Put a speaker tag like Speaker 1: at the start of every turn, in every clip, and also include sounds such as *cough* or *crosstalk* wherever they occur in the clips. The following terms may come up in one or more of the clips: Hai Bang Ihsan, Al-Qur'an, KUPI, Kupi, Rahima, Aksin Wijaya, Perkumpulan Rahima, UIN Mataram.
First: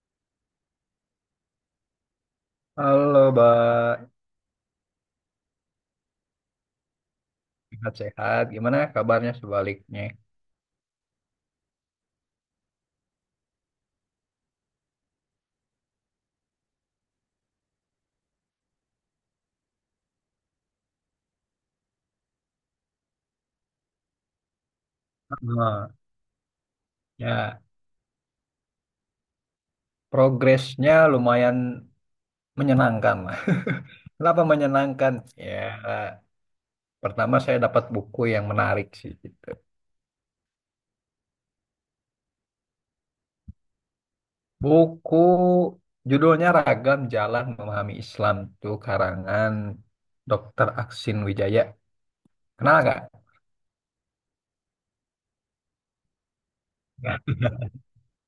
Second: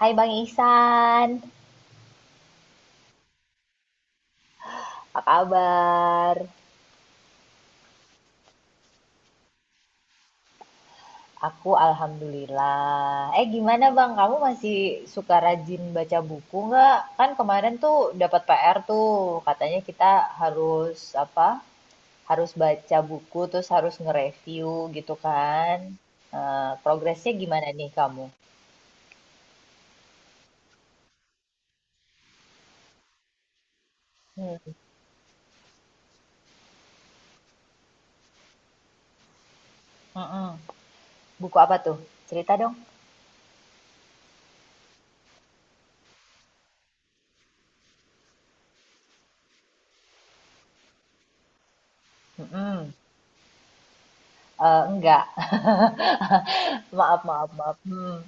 Speaker 1: Hai Bang Ihsan,
Speaker 2: Halo, Mbak.
Speaker 1: apa kabar?
Speaker 2: Sehat-sehat. Gimana kabarnya sebaliknya?
Speaker 1: Aku alhamdulillah. Eh gimana Bang, kamu masih suka rajin baca buku nggak? Kan kemarin tuh dapat PR tuh, katanya kita harus apa? Harus baca buku terus harus nge-review gitu kan.
Speaker 2: Ah,
Speaker 1: Eh, progresnya
Speaker 2: ya,
Speaker 1: gimana nih kamu?
Speaker 2: Progresnya lumayan menyenangkan lah. *laughs* Kenapa
Speaker 1: Hmm.
Speaker 2: menyenangkan? Ya, Pertama saya dapat buku yang menarik sih gitu.
Speaker 1: Mm-mm. Buku apa tuh? Cerita dong.
Speaker 2: Buku judulnya Ragam Jalan Memahami Islam, itu karangan Dokter Aksin Wijaya. Kenal
Speaker 1: Mm-mm.
Speaker 2: nggak?
Speaker 1: Eh, enggak. *laughs* Maaf,
Speaker 2: Nggak.
Speaker 1: maaf, maaf. Hmm.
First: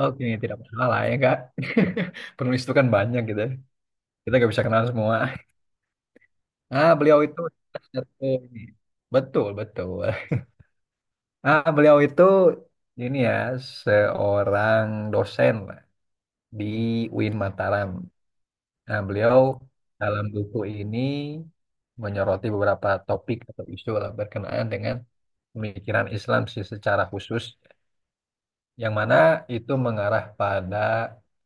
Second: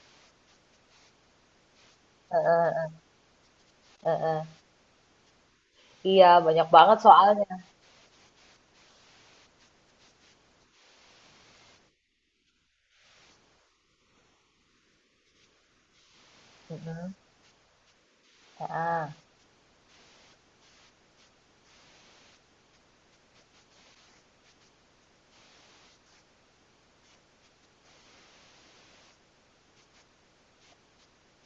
Speaker 2: Oke, tidak masalah ya, Kak.
Speaker 1: Eh,
Speaker 2: *laughs* Penulis
Speaker 1: eh,
Speaker 2: itu kan
Speaker 1: eh,
Speaker 2: banyak gitu. Ya,
Speaker 1: eh,
Speaker 2: kita
Speaker 1: eh.
Speaker 2: nggak bisa kenal semua.
Speaker 1: Iya, banyak
Speaker 2: Ah,
Speaker 1: banget
Speaker 2: beliau itu
Speaker 1: soalnya.
Speaker 2: satu ini. Betul betul. Ah, beliau itu ini ya, seorang dosen lah di
Speaker 1: Mhm,
Speaker 2: UIN Mataram. Nah,
Speaker 1: heeh.
Speaker 2: beliau dalam buku ini menyoroti beberapa topik atau isu lah berkenaan dengan pemikiran Islam sih secara khusus, yang mana itu mengarah pada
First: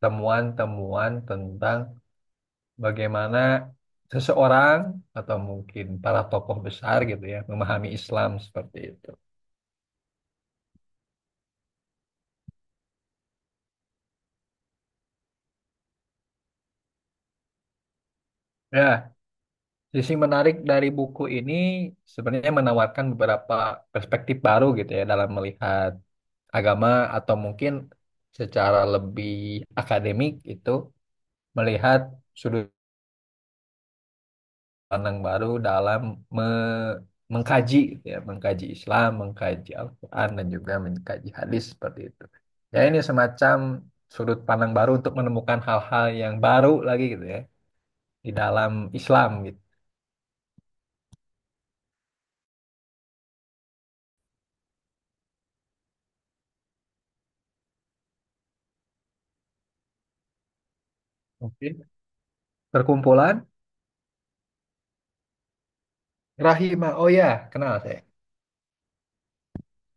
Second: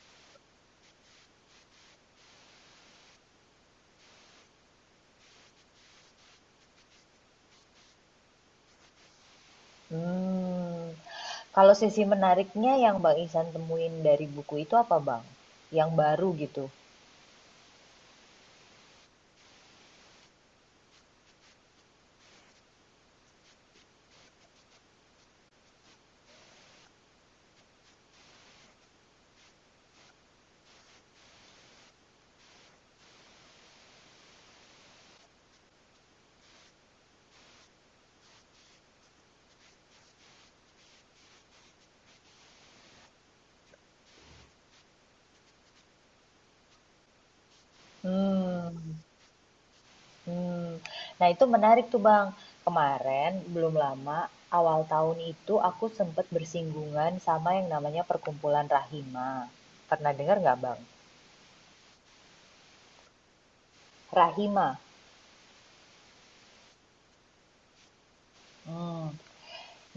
Speaker 2: temuan-temuan tentang bagaimana seseorang atau mungkin para tokoh besar gitu ya memahami Islam seperti itu.
Speaker 1: Mmm. Kalau sisi menariknya yang Bang Ihsan temuin dari buku itu apa, Bang? Yang baru gitu?
Speaker 2: Ya, sisi menarik dari buku ini sebenarnya menawarkan beberapa perspektif baru gitu ya dalam melihat agama atau mungkin secara lebih akademik itu melihat sudut pandang baru dalam me- mengkaji gitu ya, mengkaji Islam, mengkaji Al-Quran dan juga mengkaji hadis seperti itu. Ya ini semacam sudut pandang baru untuk menemukan hal-hal yang baru lagi gitu ya di dalam
Speaker 1: Hmm,
Speaker 2: Islam gitu.
Speaker 1: mmm. Nah, itu menarik tuh, Bang. Kemarin belum lama, awal tahun itu aku sempet bersinggungan sama yang namanya perkumpulan Rahima. Pernah dengar nggak, Bang?
Speaker 2: Oke. Perkumpulan
Speaker 1: Rahima,
Speaker 2: Rahima, oh ya, kenal saya.
Speaker 1: mmm.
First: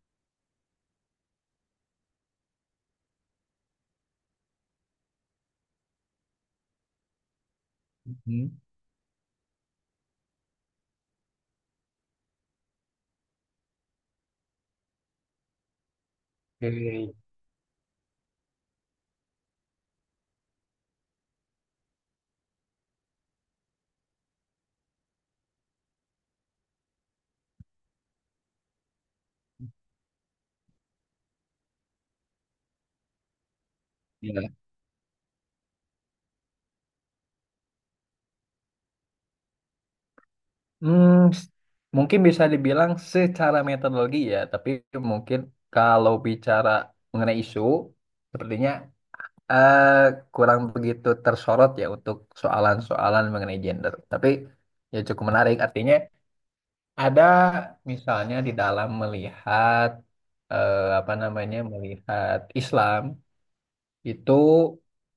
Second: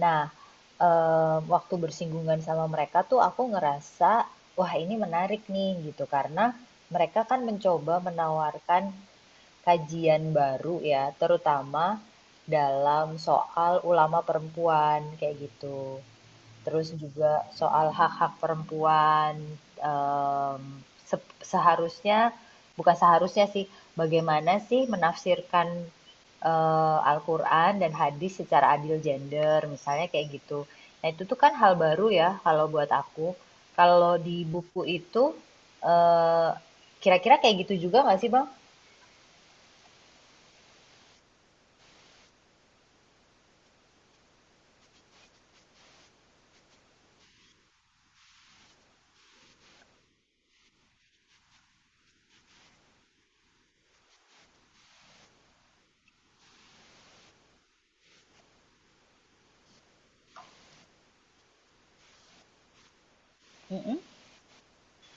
Speaker 1: Nah, waktu bersinggungan sama mereka tuh aku ngerasa, wah ini menarik nih gitu, karena mereka kan mencoba
Speaker 2: Hmm.
Speaker 1: menawarkan kajian baru ya, terutama dalam soal ulama perempuan, kayak gitu, terus
Speaker 2: Hmm.
Speaker 1: juga soal hak-hak perempuan em, seharusnya, bukan seharusnya sih, bagaimana sih menafsirkan Al-Qur'an dan hadis secara adil gender misalnya kayak gitu. Nah, itu tuh kan hal baru ya kalau buat aku. Kalau di
Speaker 2: Iya.
Speaker 1: buku itu eh, kira-kira kayak gitu juga nggak sih, Bang?
Speaker 2: Hmm, s- Mungkin bisa dibilang secara metodologi ya, tapi mungkin kalau bicara mengenai isu, sepertinya eh, kurang begitu tersorot ya untuk soalan-soalan mengenai gender. Tapi ya cukup menarik, artinya ada misalnya di dalam melihat apa namanya, melihat Islam
Speaker 1: Mm-mm.
Speaker 2: itu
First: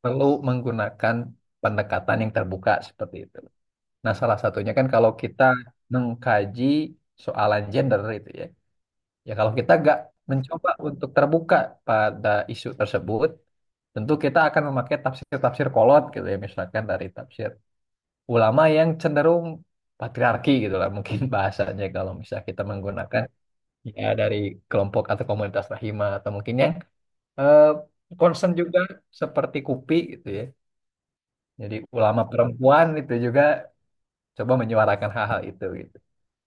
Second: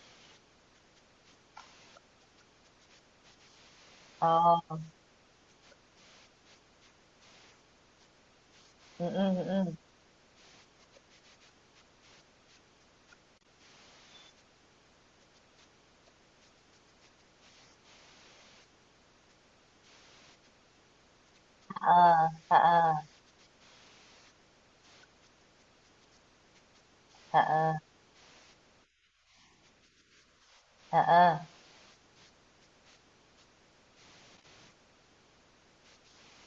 Speaker 2: perlu menggunakan pendekatan yang terbuka seperti itu. Nah, salah
Speaker 1: Oh,
Speaker 2: satunya kan kalau kita mengkaji soalan gender itu ya.
Speaker 1: mm,
Speaker 2: Ya
Speaker 1: mm,
Speaker 2: kalau kita
Speaker 1: mm.
Speaker 2: nggak mencoba untuk terbuka pada isu tersebut, tentu kita akan memakai tafsir-tafsir kolot gitu ya, misalkan dari tafsir ulama yang cenderung patriarki gitu lah mungkin *laughs* bahasanya, kalau
Speaker 1: Ha-ah,
Speaker 2: misalnya kita
Speaker 1: ha-ah,
Speaker 2: menggunakan ya dari kelompok atau komunitas rahimah atau mungkin yang eh,
Speaker 1: ha-ah,
Speaker 2: concern juga seperti KUPI gitu ya.
Speaker 1: ha-ah,
Speaker 2: Jadi ulama perempuan itu juga coba menyuarakan hal-hal itu gitu.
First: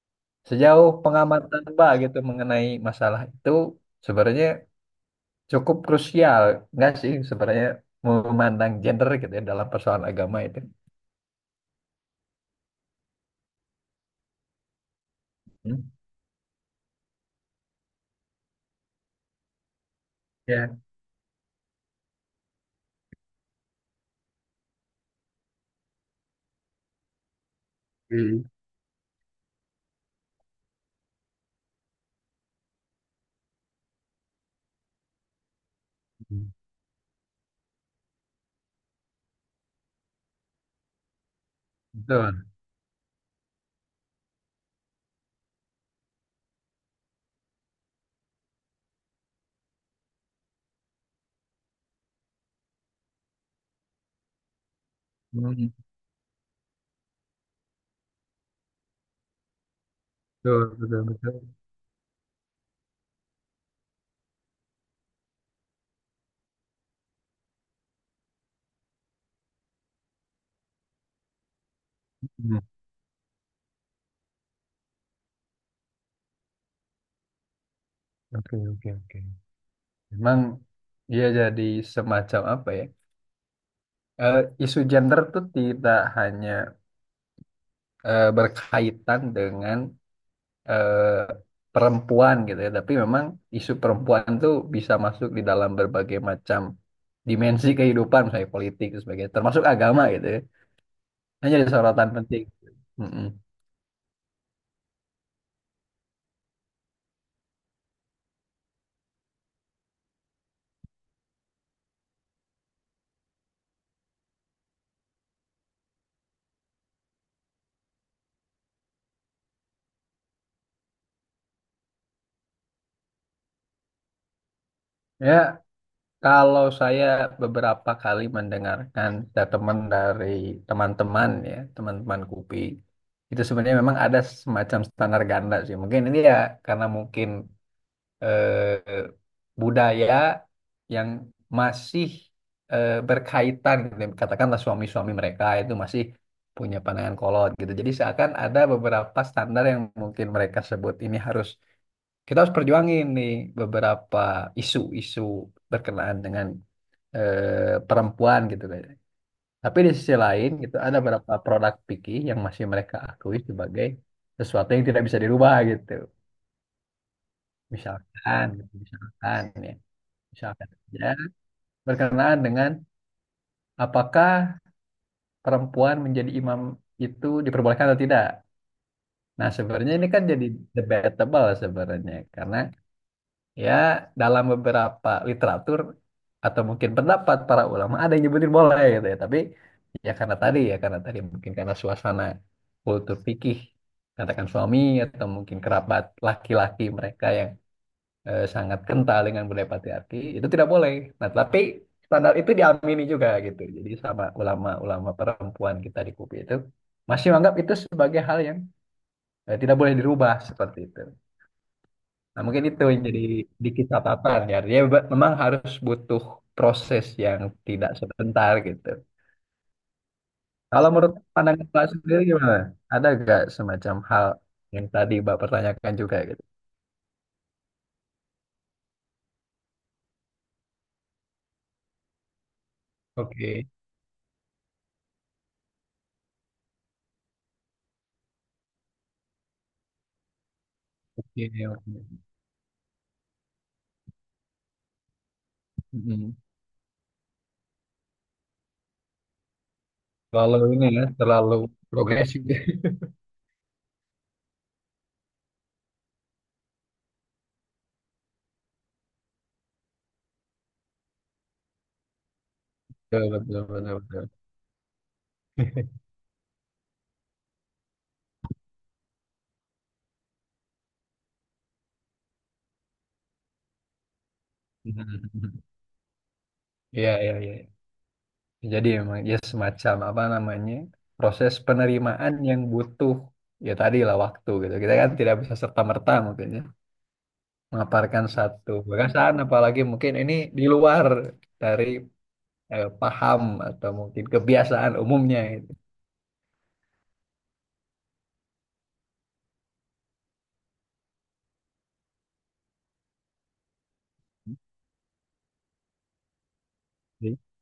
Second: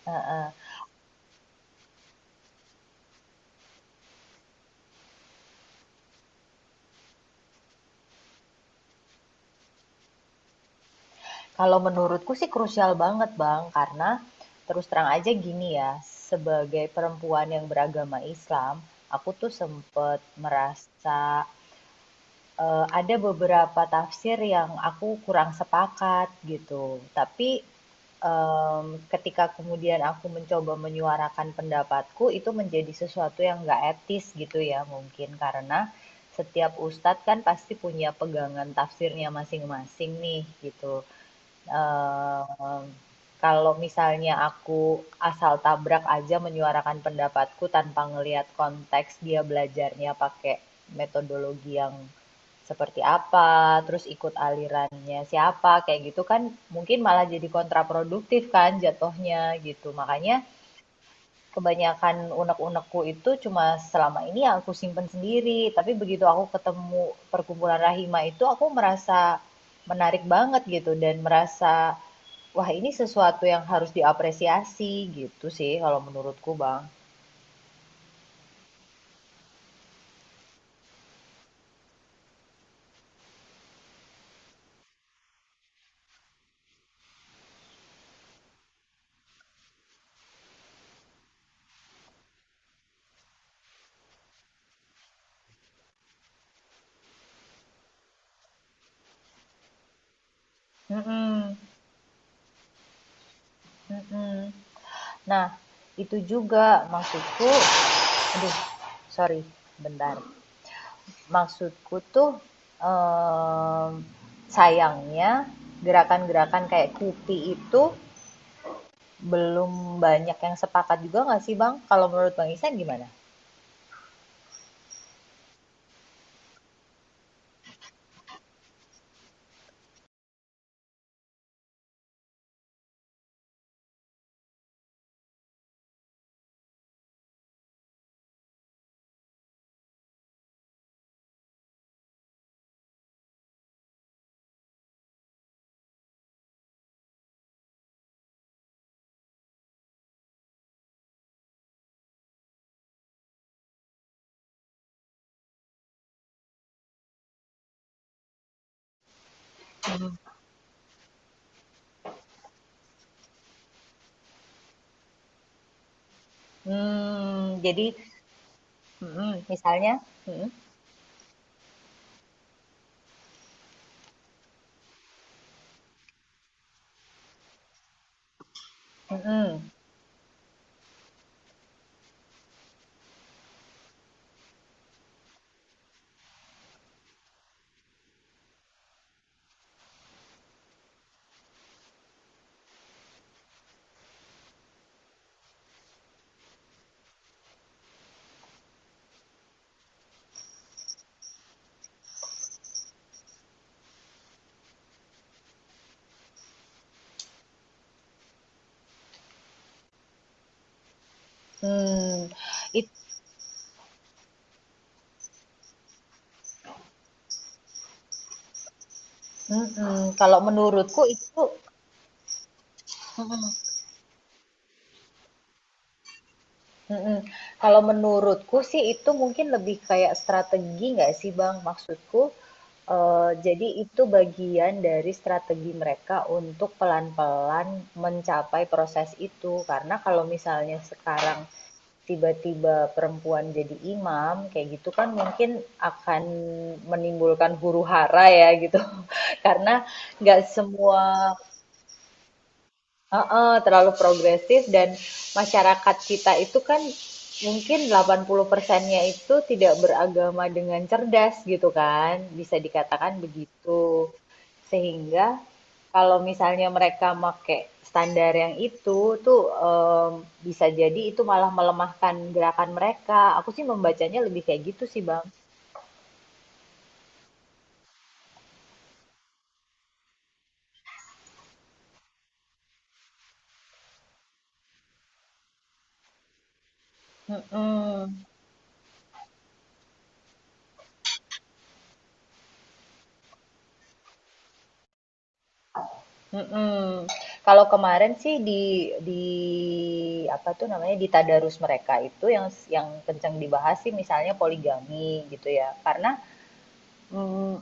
Speaker 1: ha-ah.
Speaker 2: Sejauh pengamatan Mbak gitu mengenai masalah itu, sebenarnya cukup krusial nggak sih sebenarnya memandang gender gitu ya dalam persoalan agama itu.
Speaker 1: Kalau menurutku sih krusial banget, Bang. Karena terus terang aja gini ya,
Speaker 2: Hmm.
Speaker 1: sebagai perempuan yang beragama Islam, aku tuh sempet
Speaker 2: Ya.
Speaker 1: merasa ada beberapa tafsir yang aku kurang sepakat gitu. Tapi
Speaker 2: Hmm.
Speaker 1: em, ketika kemudian aku mencoba menyuarakan pendapatku, itu menjadi sesuatu yang nggak etis gitu ya, mungkin karena
Speaker 2: Hmm.
Speaker 1: setiap ustadz kan pasti punya pegangan tafsirnya masing-masing nih gitu.
Speaker 2: Betul.
Speaker 1: Eee, Kalau misalnya aku asal tabrak aja menyuarakan pendapatku tanpa ngelihat konteks dia belajarnya pakai metodologi yang seperti apa, terus ikut alirannya
Speaker 2: Hmm.
Speaker 1: siapa, kayak gitu kan mungkin malah jadi kontraproduktif kan jatuhnya gitu. Makanya
Speaker 2: Betul, betul, betul.
Speaker 1: kebanyakan unek-unekku itu cuma selama ini ya aku simpen sendiri. Tapi begitu aku ketemu perkumpulan Rahima itu aku merasa menarik banget gitu, dan merasa
Speaker 2: Hmm.
Speaker 1: wah ini sesuatu yang harus diapresiasi gitu sih kalau menurutku Bang.
Speaker 2: Oke, oke, oke. Memang dia jadi semacam apa ya? Eh, Isu gender tuh tidak hanya berkaitan dengan eh, perempuan gitu ya. Tapi memang isu perempuan tuh bisa masuk di dalam berbagai macam dimensi kehidupan, misalnya politik dan sebagainya, termasuk agama gitu ya. Hanya
Speaker 1: Mm-mm.
Speaker 2: jadi sorotan penting. Mm-mm.
Speaker 1: Mm-mm. Nah, itu juga maksudku, aduh, sorry, bentar. Maksudku tuh em, sayangnya gerakan-gerakan kayak Kupi itu belum banyak yang sepakat juga nggak sih, Bang? Kalau menurut Bang Ihsan gimana?
Speaker 2: Ya, kalau saya beberapa kali mendengarkan dari teman-teman ya, teman-teman kupi, itu sebenarnya memang ada semacam standar ganda sih. Mungkin ini ya karena mungkin eh, budaya yang masih berkaitan, gitu. Katakanlah suami-suami mereka itu masih punya pandangan kolot gitu. Jadi seakan ada beberapa standar yang mungkin mereka sebut ini harus, kita harus perjuangin nih beberapa isu-isu berkenaan dengan perempuan gitu, kan. Tapi di sisi lain gitu ada beberapa produk fikih yang masih mereka akui sebagai sesuatu yang tidak bisa dirubah gitu.
Speaker 1: Mmm, jadi.
Speaker 2: Misalkan,
Speaker 1: Mhm,
Speaker 2: misalkan ya.
Speaker 1: misalnya. Mhm.
Speaker 2: Misalkan ya, berkenaan dengan apakah perempuan menjadi imam itu diperbolehkan atau tidak. Nah,
Speaker 1: Mhm.
Speaker 2: sebenarnya ini kan jadi debatable sebenarnya karena ya dalam beberapa literatur atau mungkin pendapat para ulama ada yang nyebutin boleh gitu ya, tapi ya karena tadi, ya karena tadi mungkin karena suasana kultur fikih, katakan suami atau mungkin kerabat laki-laki mereka yang sangat kental dengan budaya patriarki itu tidak boleh. Nah, tapi standar itu diamini juga gitu. Jadi sama ulama-ulama perempuan kita di KUPI itu masih menganggap itu sebagai hal yang tidak boleh dirubah seperti itu.
Speaker 1: Mmm.
Speaker 2: Nah, mungkin itu
Speaker 1: It.
Speaker 2: yang jadi dikit catatan ya. Dia memang harus butuh proses yang tidak sebentar gitu.
Speaker 1: Mhm. Kalau
Speaker 2: Kalau
Speaker 1: menurutku
Speaker 2: menurut
Speaker 1: itu.
Speaker 2: pandangan Mbak sendiri gimana? Ada nggak
Speaker 1: Mhm.
Speaker 2: semacam hal yang tadi Mbak pertanyakan juga gitu?
Speaker 1: Mhm. Kalau menurutku sih itu mungkin lebih kayak strategi nggak sih, Bang? Maksudku, jadi
Speaker 2: Oke,
Speaker 1: itu bagian dari strategi mereka untuk pelan-pelan mencapai proses itu. Karena kalau misalnya sekarang
Speaker 2: oke, oke.
Speaker 1: tiba-tiba perempuan jadi imam kayak gitu kan mungkin akan
Speaker 2: Mm-mm.
Speaker 1: menimbulkan huru hara ya gitu. *laughs* Karena nggak
Speaker 2: Terlalu ini
Speaker 1: semua,
Speaker 2: ya, terlalu progresif. *laughs*
Speaker 1: heeh, terlalu progresif, dan masyarakat kita itu kan mungkin 80%-nya itu tidak beragama dengan cerdas gitu kan, bisa dikatakan
Speaker 2: Betul, betul,
Speaker 1: begitu.
Speaker 2: betul, betul.
Speaker 1: Sehingga kalau misalnya mereka make standar yang itu tuh, bisa jadi itu malah melemahkan gerakan mereka. Aku sih membacanya lebih kayak gitu sih, Bang.
Speaker 2: *laughs* Iya, iya, iya. Jadi emang ya semacam apa namanya, proses penerimaan yang butuh ya tadi lah, waktu gitu. Kita kan tidak bisa serta-merta mungkin ya
Speaker 1: Mm-mm.
Speaker 2: memaparkan satu perasaan, apalagi mungkin ini di luar dari paham atau mungkin kebiasaan umumnya gitu.
Speaker 1: Mhm. Kalau kemarin sih di apa tuh namanya, di tadarus mereka itu yang kencang dibahas sih misalnya poligami gitu ya. Karena, mmm,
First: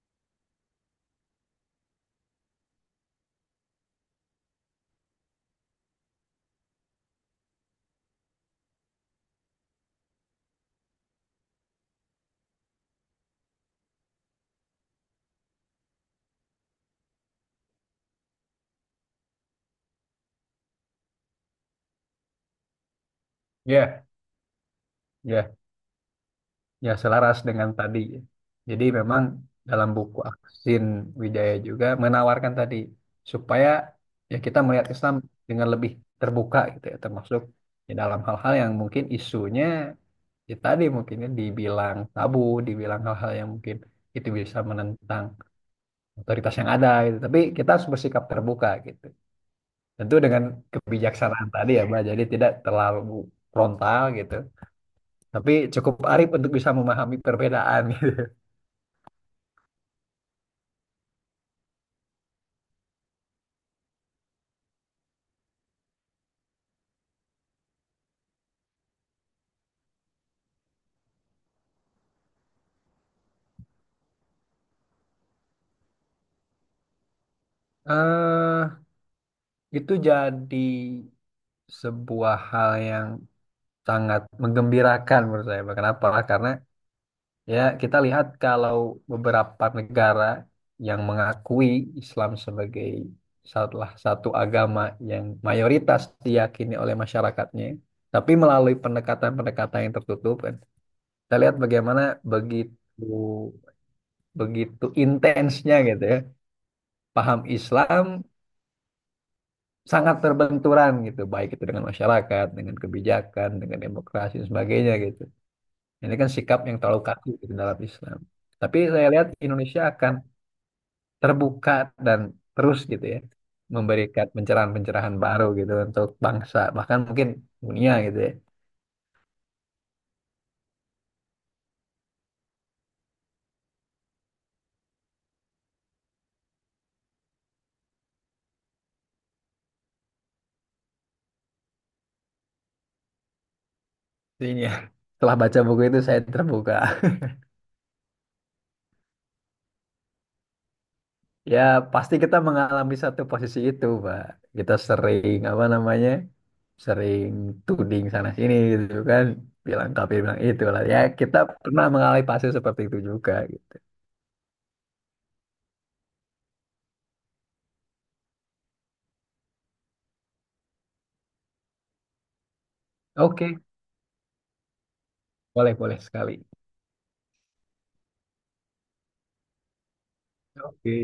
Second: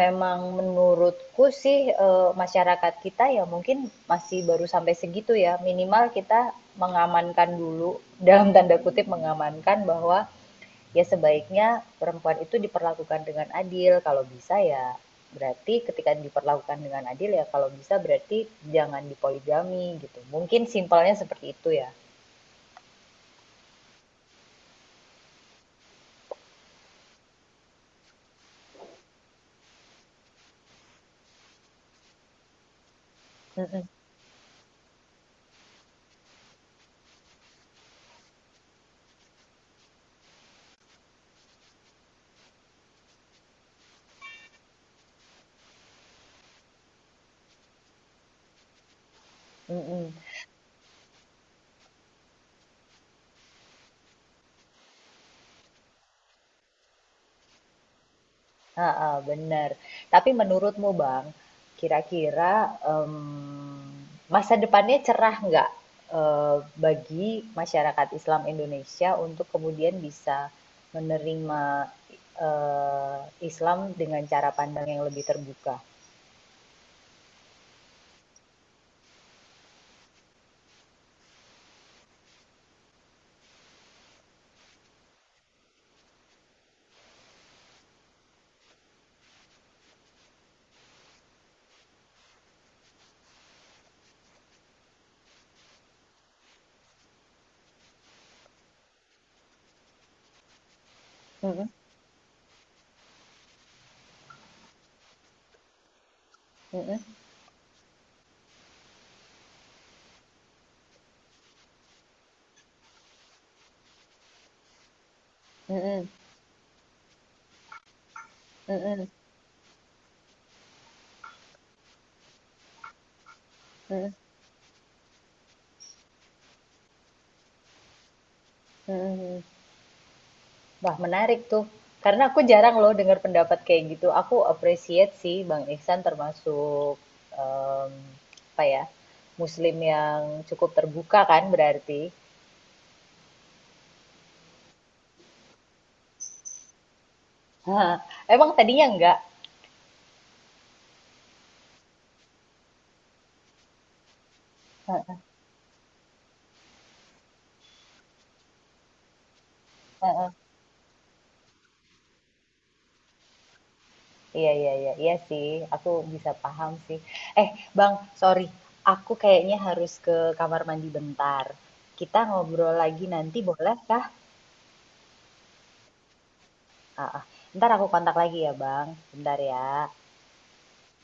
Speaker 1: memang menurutku sih, masyarakat kita ya mungkin masih baru sampai segitu ya. Minimal kita mengamankan dulu, dalam tanda kutip "mengamankan", bahwa ya sebaiknya perempuan itu diperlakukan dengan adil. Kalau bisa ya, berarti ketika diperlakukan dengan adil ya kalau bisa berarti jangan dipoligami gitu. Mungkin simpelnya seperti itu ya.
Speaker 2: Iya, iya. Ya, selaras dengan tadi. Jadi memang dalam buku Aksin Wijaya juga menawarkan tadi supaya
Speaker 1: Mm-mm.
Speaker 2: ya kita melihat Islam dengan lebih terbuka gitu ya, termasuk di dalam hal-hal yang mungkin isunya ya tadi mungkinnya dibilang tabu, dibilang hal-hal yang mungkin itu bisa menentang otoritas yang ada gitu. Tapi kita harus bersikap terbuka gitu.
Speaker 1: Mm-mm.
Speaker 2: Tentu dengan kebijaksanaan tadi ya, Mbak. Jadi tidak terlalu frontal gitu. Tapi cukup arif untuk bisa memahami perbedaan *laughs* gitu.
Speaker 1: Ha, ha, bener. Tapi menurutmu Bang, kira-kira em, masa depannya cerah nggak eh, bagi masyarakat Islam Indonesia untuk kemudian bisa menerima eh, Islam dengan cara pandang yang lebih terbuka?
Speaker 2: eh itu jadi sebuah hal yang sangat menggembirakan menurut saya. Kenapa? Karena ya kita lihat kalau beberapa negara yang mengakui Islam sebagai salah satu agama yang mayoritas diyakini oleh masyarakatnya, tapi melalui pendekatan-pendekatan yang tertutup kan. Kita lihat
Speaker 1: Mhm,
Speaker 2: bagaimana begitu begitu intensnya gitu ya.
Speaker 1: mhm,
Speaker 2: Paham Islam sangat terbenturan gitu, baik itu dengan masyarakat, dengan kebijakan, dengan demokrasi dan sebagainya gitu.
Speaker 1: mhm,
Speaker 2: Ini kan sikap yang terlalu kaku gitu dalam Islam. Tapi
Speaker 1: mhm,
Speaker 2: saya lihat Indonesia akan terbuka dan terus gitu ya
Speaker 1: mhm,
Speaker 2: memberikan pencerahan-pencerahan baru gitu untuk bangsa, bahkan mungkin dunia gitu ya.
Speaker 1: mhm. Wah, menarik tuh. Karena aku jarang loh dengar pendapat kayak gitu. Aku appreciate sih Bang Iksan termasuk, em, apa ya? Muslim yang cukup terbuka kan berarti.
Speaker 2: Jadi ya, setelah baca buku itu saya terbuka.
Speaker 1: *laughs* Hah, emang tadinya enggak?
Speaker 2: Ya, pasti kita mengalami satu posisi itu, Pak. Kita
Speaker 1: *laughs*
Speaker 2: sering, apa namanya, sering tuding sana-sini gitu kan. Bilang tapi
Speaker 1: Heeh.
Speaker 2: bilang itu lah. Ya, kita pernah mengalami fase seperti itu juga gitu.
Speaker 1: Iya, iya, iya, iya sih. Aku bisa paham sih. Eh, Bang, sorry. Aku kayaknya harus ke kamar mandi bentar. Kita ngobrol lagi nanti
Speaker 2: Oke,
Speaker 1: boleh kah?
Speaker 2: boleh-boleh sekali.
Speaker 1: Heeh. Entar aku kontak lagi ya, Bang. Bentar ya.
Speaker 2: Oke.